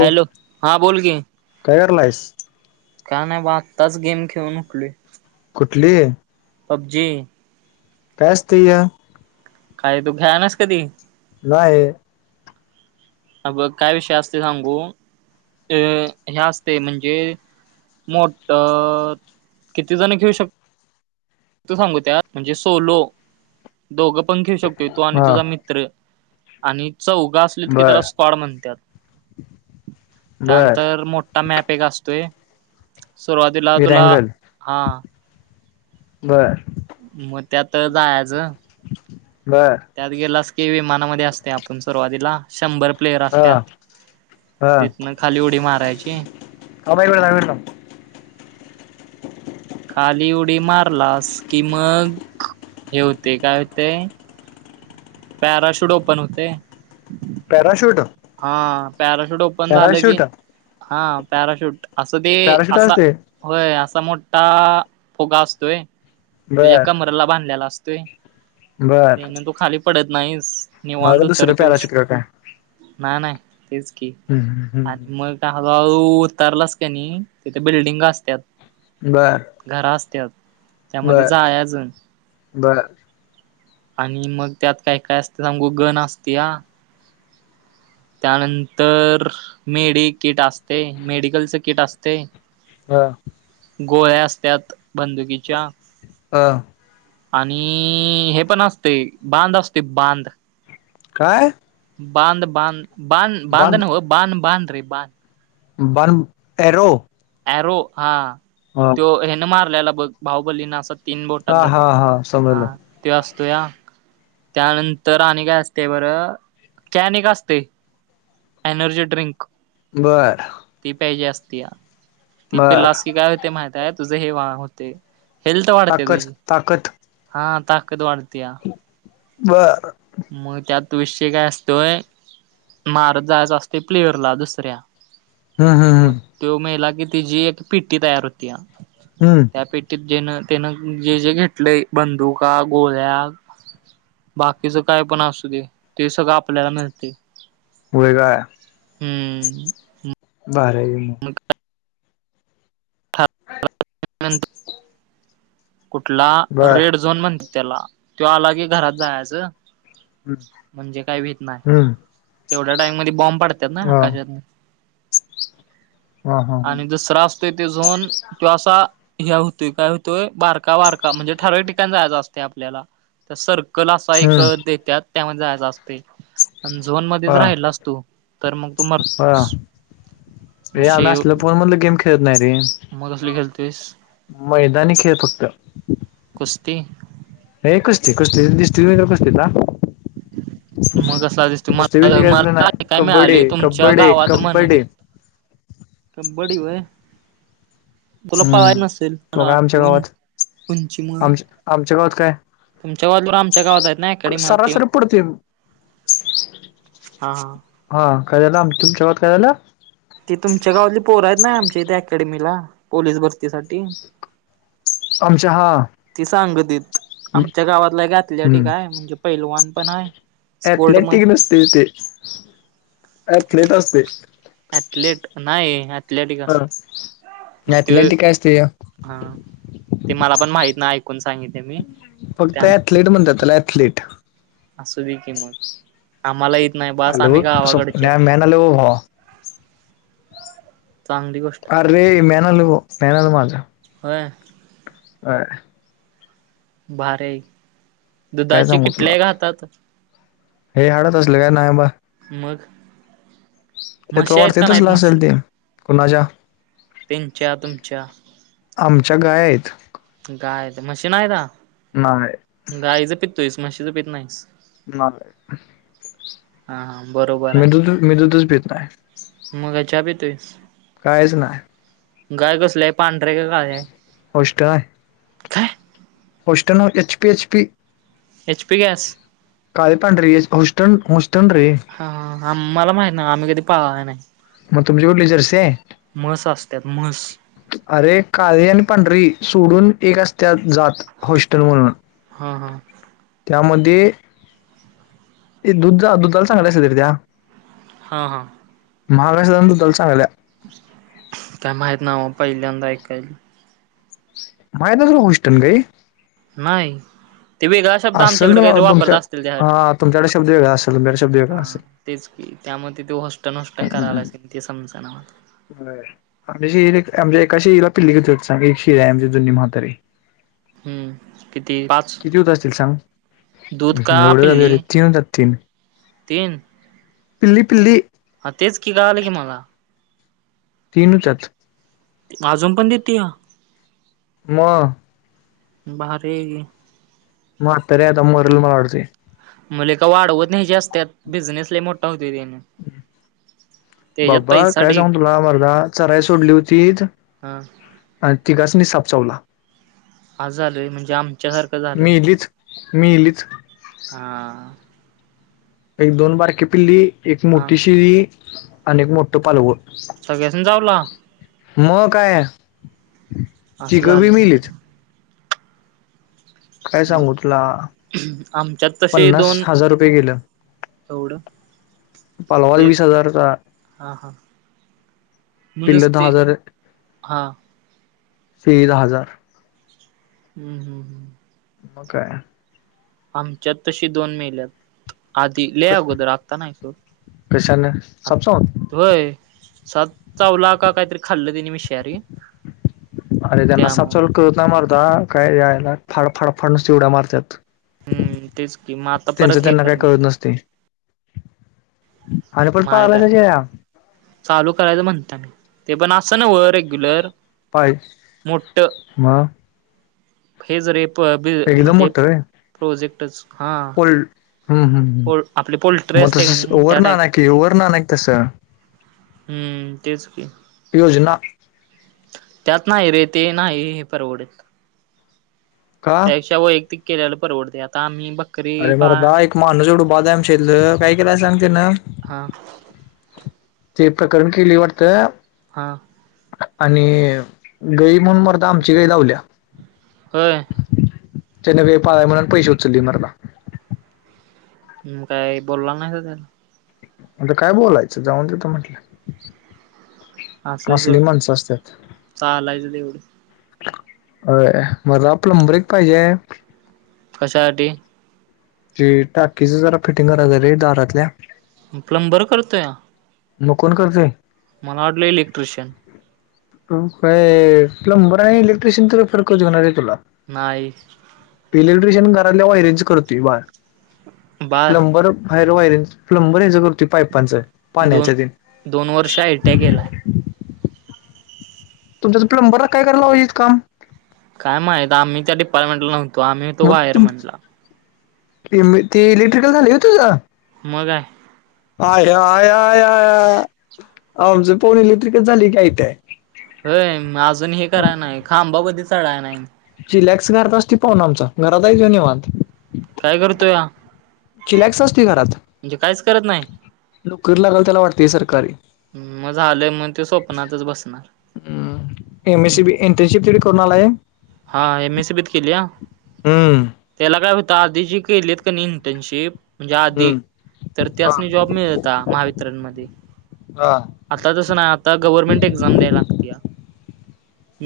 Hello हा बोल के. काय करालायस. काय नाही बा आत्ताच गेम खेळून उठलोय कुठली. पबजी. काय असतं ह काय तू खेळला नाइस कधी. नाही. अ बघ काय विषय असते सांगू अ ह्या असते म्हणजे मोठ किती जण खेळु शकत. तू सांगू त्या म्हणजे सोलो दोघं पण घेऊ शकतो तू आणि हा तुझा मित्र आणि चौघ असं कि त्याला बर स्कोड म्हणतात बर त्यानंतर मोठा मॅप एक असतोय सुरुवातीला तुला विरांगल हा. बर. मग त्यात जायच. बर त्यात गेलास कि विमानामध्ये असते आपण सुरुवातीला शंभर प्लेयर हा असतात हा तीथन खाली उडी मारायची. हा बाई वेळा वेटम [unintelligible] खाली उडी मारलास किमग हेेवते काय होतय. पॅराशूट ओपन होतय. पॅराशूट. हा पॅराशूट ओपन झालं की पॅराशूट हा पॅराशूट असं ते पॅराशूट असा असते होय असा मोठा फुगा असतोय. तुझ्या बर कमराला बांधलेला असतोय बर त्यान तू खाली पडत नाहीस. निवांत मला दुसरं पॅराशूट उतरतोयस का काय नाय नाय तेच की हम्म आणि हम्म मग का हो भाऊ उतरलास काय नही तिथ बिल्डिंग असत्यात. बर. घरा असत्यात त्यामध्ये बर जायचं. बर आणि मग त्यात काय काय असतय सांगू गण असत्या. त्यानंतर. मेड किट असते मेडिकलच किट असतय. हा. गोळ्या असत्यात बंदुकीच्या. हा. आणि हे पण असतय बांध असतोय बांध. काय. बांंद बांंद ना हो बांध बांध रे बांध बरम एरो. अँरो हा. हो. तो हेन मारल्याला बघ भाहुबलीण अस हा हा हा समजलं. त्यो असतो या त्यानंतर आणि काय असते बरं कॅनेक असतय. Energy drink. बरं. ती प्यायची असतीया ती बर पिलास की काय होते माहित आहे तुझे हे वा होते. हेल्थ वाढते ताकद तुझी ताकद हा ताकद वाढते. बरं मग त्यात त विषय काय असतोय मारत जायचं असते प्लेअरला दुसऱ्या हम्म हम्म मग हम्म तो मेला की तिची एक पिट्टी तयार होती हम्म. त्या पेटीत जेन तेनं जे जे घेतलंय बंदुका गोळ्या तिच काय पण असूदे ते सगळं आपल्याला मिळते. वय काय? हम्म. भारी आहे कि मग. मग हच कुठला बर रेड झोन म्हण त्याला तो आला की घरात जायचं म्हणजे काय व्हीत नाही. हम्म तेवढ्या टाइम मध्ये बॉम्ब पडतात ना हा आकाशात. हा हा आणि दुसरा असतोय तो झोन तो असा ह्या होतोय काय होतोय बारका वारका म्हणजे ठराव ठिकाण जायचं असते आपल्याला त्या सर्कल असा एक हम्म देतात. त्यामध्ये जायच असते. पण झोन मध्येच हा राहिलास तू तर मग तू मरतोयस. मग र आम्ही शेव असल फोन मधलं गेम खेळत नाही रे. मग कसली खेळतोयस. मैदानी खेळ फक्त. कुस्ती हे कुस्ती कूस्तीत दिस्ती खुस्तीचा. मग कसला दिसतोय कूस्ती मला मला [unintelligible] काय कबड्डी मिळालय तुमच्या कबड्डी गावात म्हणत होतीत कबड्डी कबड्डी वय. तुला पळाय हम्म नसेल तो मला काय आमच्या वाटतय गावात उंचीमूळ. आमच्या आमच्या गावात काय. तुमच्या गावातल आमच्या गावात आहेत नाय ऍक्याडमी म ते सरासरी पडतोय हा. हा काय झालं आम तुमच्या गावात काय झाल. ते तुमच्या गावातली पोर आहेत ना आमच्या इथ अकॅडमीला पोलीस भरतीसाठी. आमच्या हा. ती सांगदित आमच्या गावातला एक हम्म अथलेटिकाय म्हणजे पैलवान पण आहे. स्पोर्ट म ते ते ऐथल्याट असते. अऍथलेट नाही अऍथलेटिक असतय. अथलेटिक असते. हा ते मला पण माहित नाय ऐकून सांगितले मी. फक्त त्या ऍथलीट म्हणतात त्याला ऍथलीट. असू दे कि मग आम्हाला येत नाही बास आलं आम्ही बघ गावाकडचे स्वप्न्या आहे. मॅन आलं ओ भावा चांगली गोष्ट अर रे मेनल मेनल माझा हो ह बर काय सांगू तुला हे हाडत असलं काय नाही बा मग ते त म्हशी आहेत वाटते का इथेच नाहीत नाव सांगतील कुणाच्या तीनच्या तुमच्या आमच्या गाय आहेत गाय आहेत म्हशी नाही का? नाय नाय गाईच पितोयस म्हशीच पित नाहीस. [unintelligible] हा हा बरोबर मी दुस मी दुतस ब तनाय मगाच्या बी तुस काहीच नाही गाय कसलंय पांढरे काय काय अष्टा काथ होस्टनो H P H P H P gas का पण रे हुस्टन हुस्टन रे हा मला माहीत नाय आम्ही कधी पाळल्या नाहीत मग तुमची कुठली जर्सी आहे. असत्यात म्हस अरे काळी आणि पांढरी सोडून एक असत्यात जात हॉस्टेल हा हा त्यामध्ये ते दुधा दुधाला चांगल्या तरी त्या हां हां. महाग [unintelligible] चांगल्या काय माहित ना पहिल्यांदा ऐकायला माहित नाय तुला हॉस्टन गाई नाही. ते वेगळा शब्द असेल आमच्याकडे तुला काहीतरी वापरत तुमच्या असतील त्यासाठी हा तुमच्याकडे शब्द वेगळा असेल तुमच्याकडे शब्द हा वेगळा असेल तेच की त्यामध्ये ते हॉस्टन हॉस्टन करायला असेल ते समजना व्हय. [unintelligible] हम्म किती पाच किती होत असतील सांग? दूध का एवढं पिल्ली [unintelligible] तीन होतात तीन तीन. पिल्ली पिल्ली हा तेच की [unintelligible] की मला तीन होतात. अजून पण देते या म भारी [unintelligible] म लेका वाढवत नाही जास्त त्यात बिझनेस लय मोठा होत त्याने हम्. त्याच्यात बाबा पैसा काय ढीग सांगू तुला मरदा चराई सोडली होतीत हा. आणि तिघासनी साप चावला असं झालय म्हणजे आमच्यासारखं झालं मग मेलीचं हा. एक दोन बारकीे पिल्ली, एक हा मोठी शेळी आणि एक मोठ पालव सगळ्याना चावला मग काय असं तिघं बी झाले मिलीच काय सांगू तुला मग आमच्यात तसे पन्नास दोन हजार रुपये गेलं एवढं पालवाल ते वीस हजारचा हा हां पिल्ल दहा नसते हजार हा सगळी दहा हजार हम्म हम्म हम्म. म काय आमच्यात तशी दोन मेल् आधी लय आगोदर आत्ता नाय सोड कशाने सापसावून होय स चावला का काहीतरी खाल्लं तिने मी शियारी अरे त्यांना सापसल करत नाही मारता काय यायला फाडफाडफाडण चिवड्या मारतात हम्म तेच की मग आता त्यांचं परत हे त्यांना काय करणार नसते आणिर पण माहित पाहालाय आहे. त्याच्या चालू करायचं म्हणता मी ते पण असं ना व रेग्युलर पाय मोठ मग हे ज रे एकदम म्हणजे प्रोजेक्ट हा ह्म पोल आपली ह् पोल्ट्री मग असते तस का नाही ओवर त्या ना टाईप क ओ्ह ना नाहीक तसं हम्म तेच की योजना त्यात नाही रे ते नाही हे परवडेत का? त्यापेक्षा वैयक्तिक केला परवडते आता आम्ही बघ अरे मरदा एक माणूस एवढ बाद हाय आमच्यातल काय केलाय सांग तेन हा ते प्रकरण केलय वाटतं हा आणि गई म्हणून मरद आमची गई लावल्या होय त्यांना पावण्याकडन पैसे उचलले मर्दा काय बोलला नाही स त्याला म्हता काय बोलायचं जाऊन तेेत म्हटलं असं कसली सोड माणसं असतात चालायचं तेवढं अ म प्लमबरिकएक पाहिजे हाय कशासाठी जी टाकीच जरा फिटिंग कराय रे दारातल्या प्लंमबर करतोय या मग कोण करते मला वाटले इलेक्ट्रिशियन का प्लंबर आणि इलेक्ट्रिशियन तेंच्यातला फरक कळतोय काय नाय तुला नाही इलेक्ट्रिशियन घराल्या वायरेज करतोय बाळ बाळ प्लंबर हयर वायर प्लंबरयचं करतोय पाईपांचं दोन दोन वर्ष आय ट्या केलाय तुमच्यां प्लंबरला काय करायल लावयचीत काम काय माहित आम्ही त डिपार्टमेंटला नव्हतो आम्ही होतो मग तु वायरमनला. ते इलेक्ट्रिकल झाली होतीुझ मगय आय आयय आमच पोणीली इ तरीिकच झाली कायतय होय अजून हे कराय नाही खांबा ब चढा नाही. चिलॅक्स घत असती पाहून आमचा घरात देेऊन वात. काय करतो या चिलॅक्स असती घरात म्हणजे काहीच करत नाही नोकरी लागाल त्याला वाटतेय सरकारी मग झालंय मग ते स्वप्नातच बसणार ह M S C B internship तडे करून आला आहे हा एम एससी बीत केलीया हम्म त्याला काय होत आधी जे केलेत का नाही इंटर्नशिप म्हणजे आधी हम्म तर त हा असने जॉब मिळता महावितरणमध्ये हा आता तसं नाही आता गव्हर्नमेंट एक्झाम द्याय लाग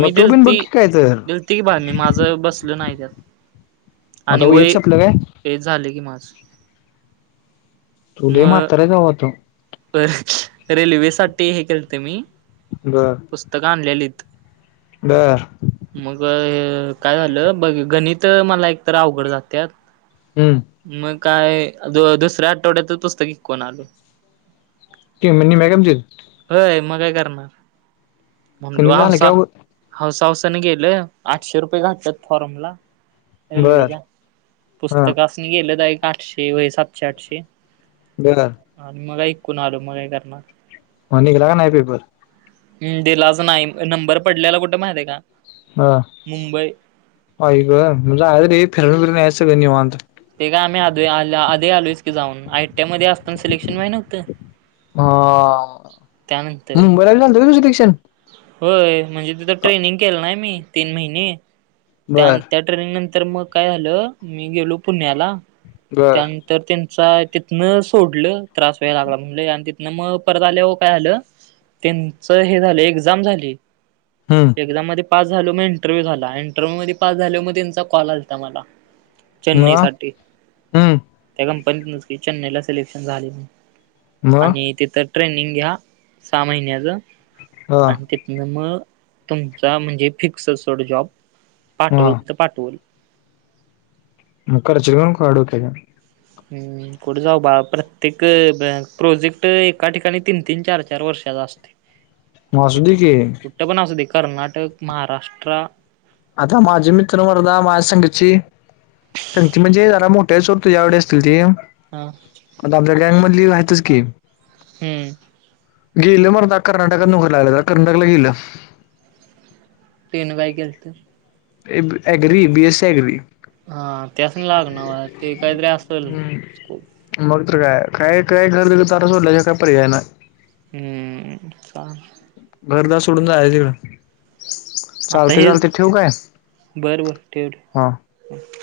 मग मी तू पण दिलती बघ की काय तर दि ते की बाय मी माझं बसल नाही त्यात आणि आता वय एज संपलं काय ते झाले की माझ तुढ मात्र जाऊतो रे रेल्वेसाठी हे केलते मी बर पुस्तक आणलेली ब मग काय झालं बघ गणित मला एकतर अवघड जात हम्म मग काय दुसऱ्या आठवड्यात पुस्तकिक कोण आलो ते म्हणनी मॅगमज होय मग काय करणार म्हणलो कमी झालं की हवसा अवघड हौसा हौसाने गेलं आठशे रुपये घााततात फॉर्म ला बर रेल्वेच्या हा पुस्तकसनी गेलत एक आठशे व सातशे आठशे ब आणि मग ऐकून आलो मग काही करणार म निकला का ना पेपर हम् दिलाच नाही नंबर पडल्याला कुठे माहित आहे का ह मुंबई ग म्हणजे आहे तरी फिरण फिरच सगळ निवत ते का आम्ही आध आ आधी आलोयच की जाऊन आयटीआय मध्ये असताना सिलेक्शन माहि नव्हतं ह त्यानंतर मुंबईला जालत का दुसरी दे्शण होय म्हणजे तिथं ट्रेनिंग केलं नाही मी तीन महिने त्या बर त्या ट्रेनिंग नंतर मग काय झालं मी गेलो पुण्याला बर त्यान तर त्यांचा तिथनं सोडलं त्रास वेय लागला म्हणले आणि तिथनं मग परत आल्या व काय आलं त्यांच हे झालं एक्झाम झाली. हां एक्झाम मध्ये पास झाल मग इंटरव्ह्यू झाला इंटरव्ह्यू मध्ये पास झाल मग त्यांचा कॉल आता मला चेन्नई मग साठी हम्म त्या कंपनीत न चेन्नईला सिलेक्शन झाले मग आणि तिथं ट्रेनिंग घ्या सहा महिन्याच हा आणि तिथन मग तुमचा म्हणजे फिक्स सोड जॉब पाट हा बोलल तर पाट बोल मुख र चि खडू का हम् कठे जाऊ बा प्रत्येक प्रोजेक्ट एका ठिकाणी तीन तीन चार चार वर्षाचा असतो मासुदी कि तर पण अस दे कर्नाटक महाराष्ट्र आता माझी मित वरध माझ्या संघची सग त म्हणजे झाला मोठ्याच होर तुझ्या आवडे असतील ते हा आता आपल्या गँगमधली वहायचंच की हम्म गेलं मर आ कर्नाटक मुघरला आलं तर कर्नाटकला गेलं ट्रेन बाईक गेलते. अगरी बीएस सी अगरी हा त्यास नाही लागणार ते काहीतरी असतल मग तर काय काय काय घर तारा सोडल्या ज काय पर्याय नाही हम्म का घरदा सोडून जाय तिकडं आता चालते चालते हेच ठेव काय बर बर ठेव ठेव हा [unintelligible]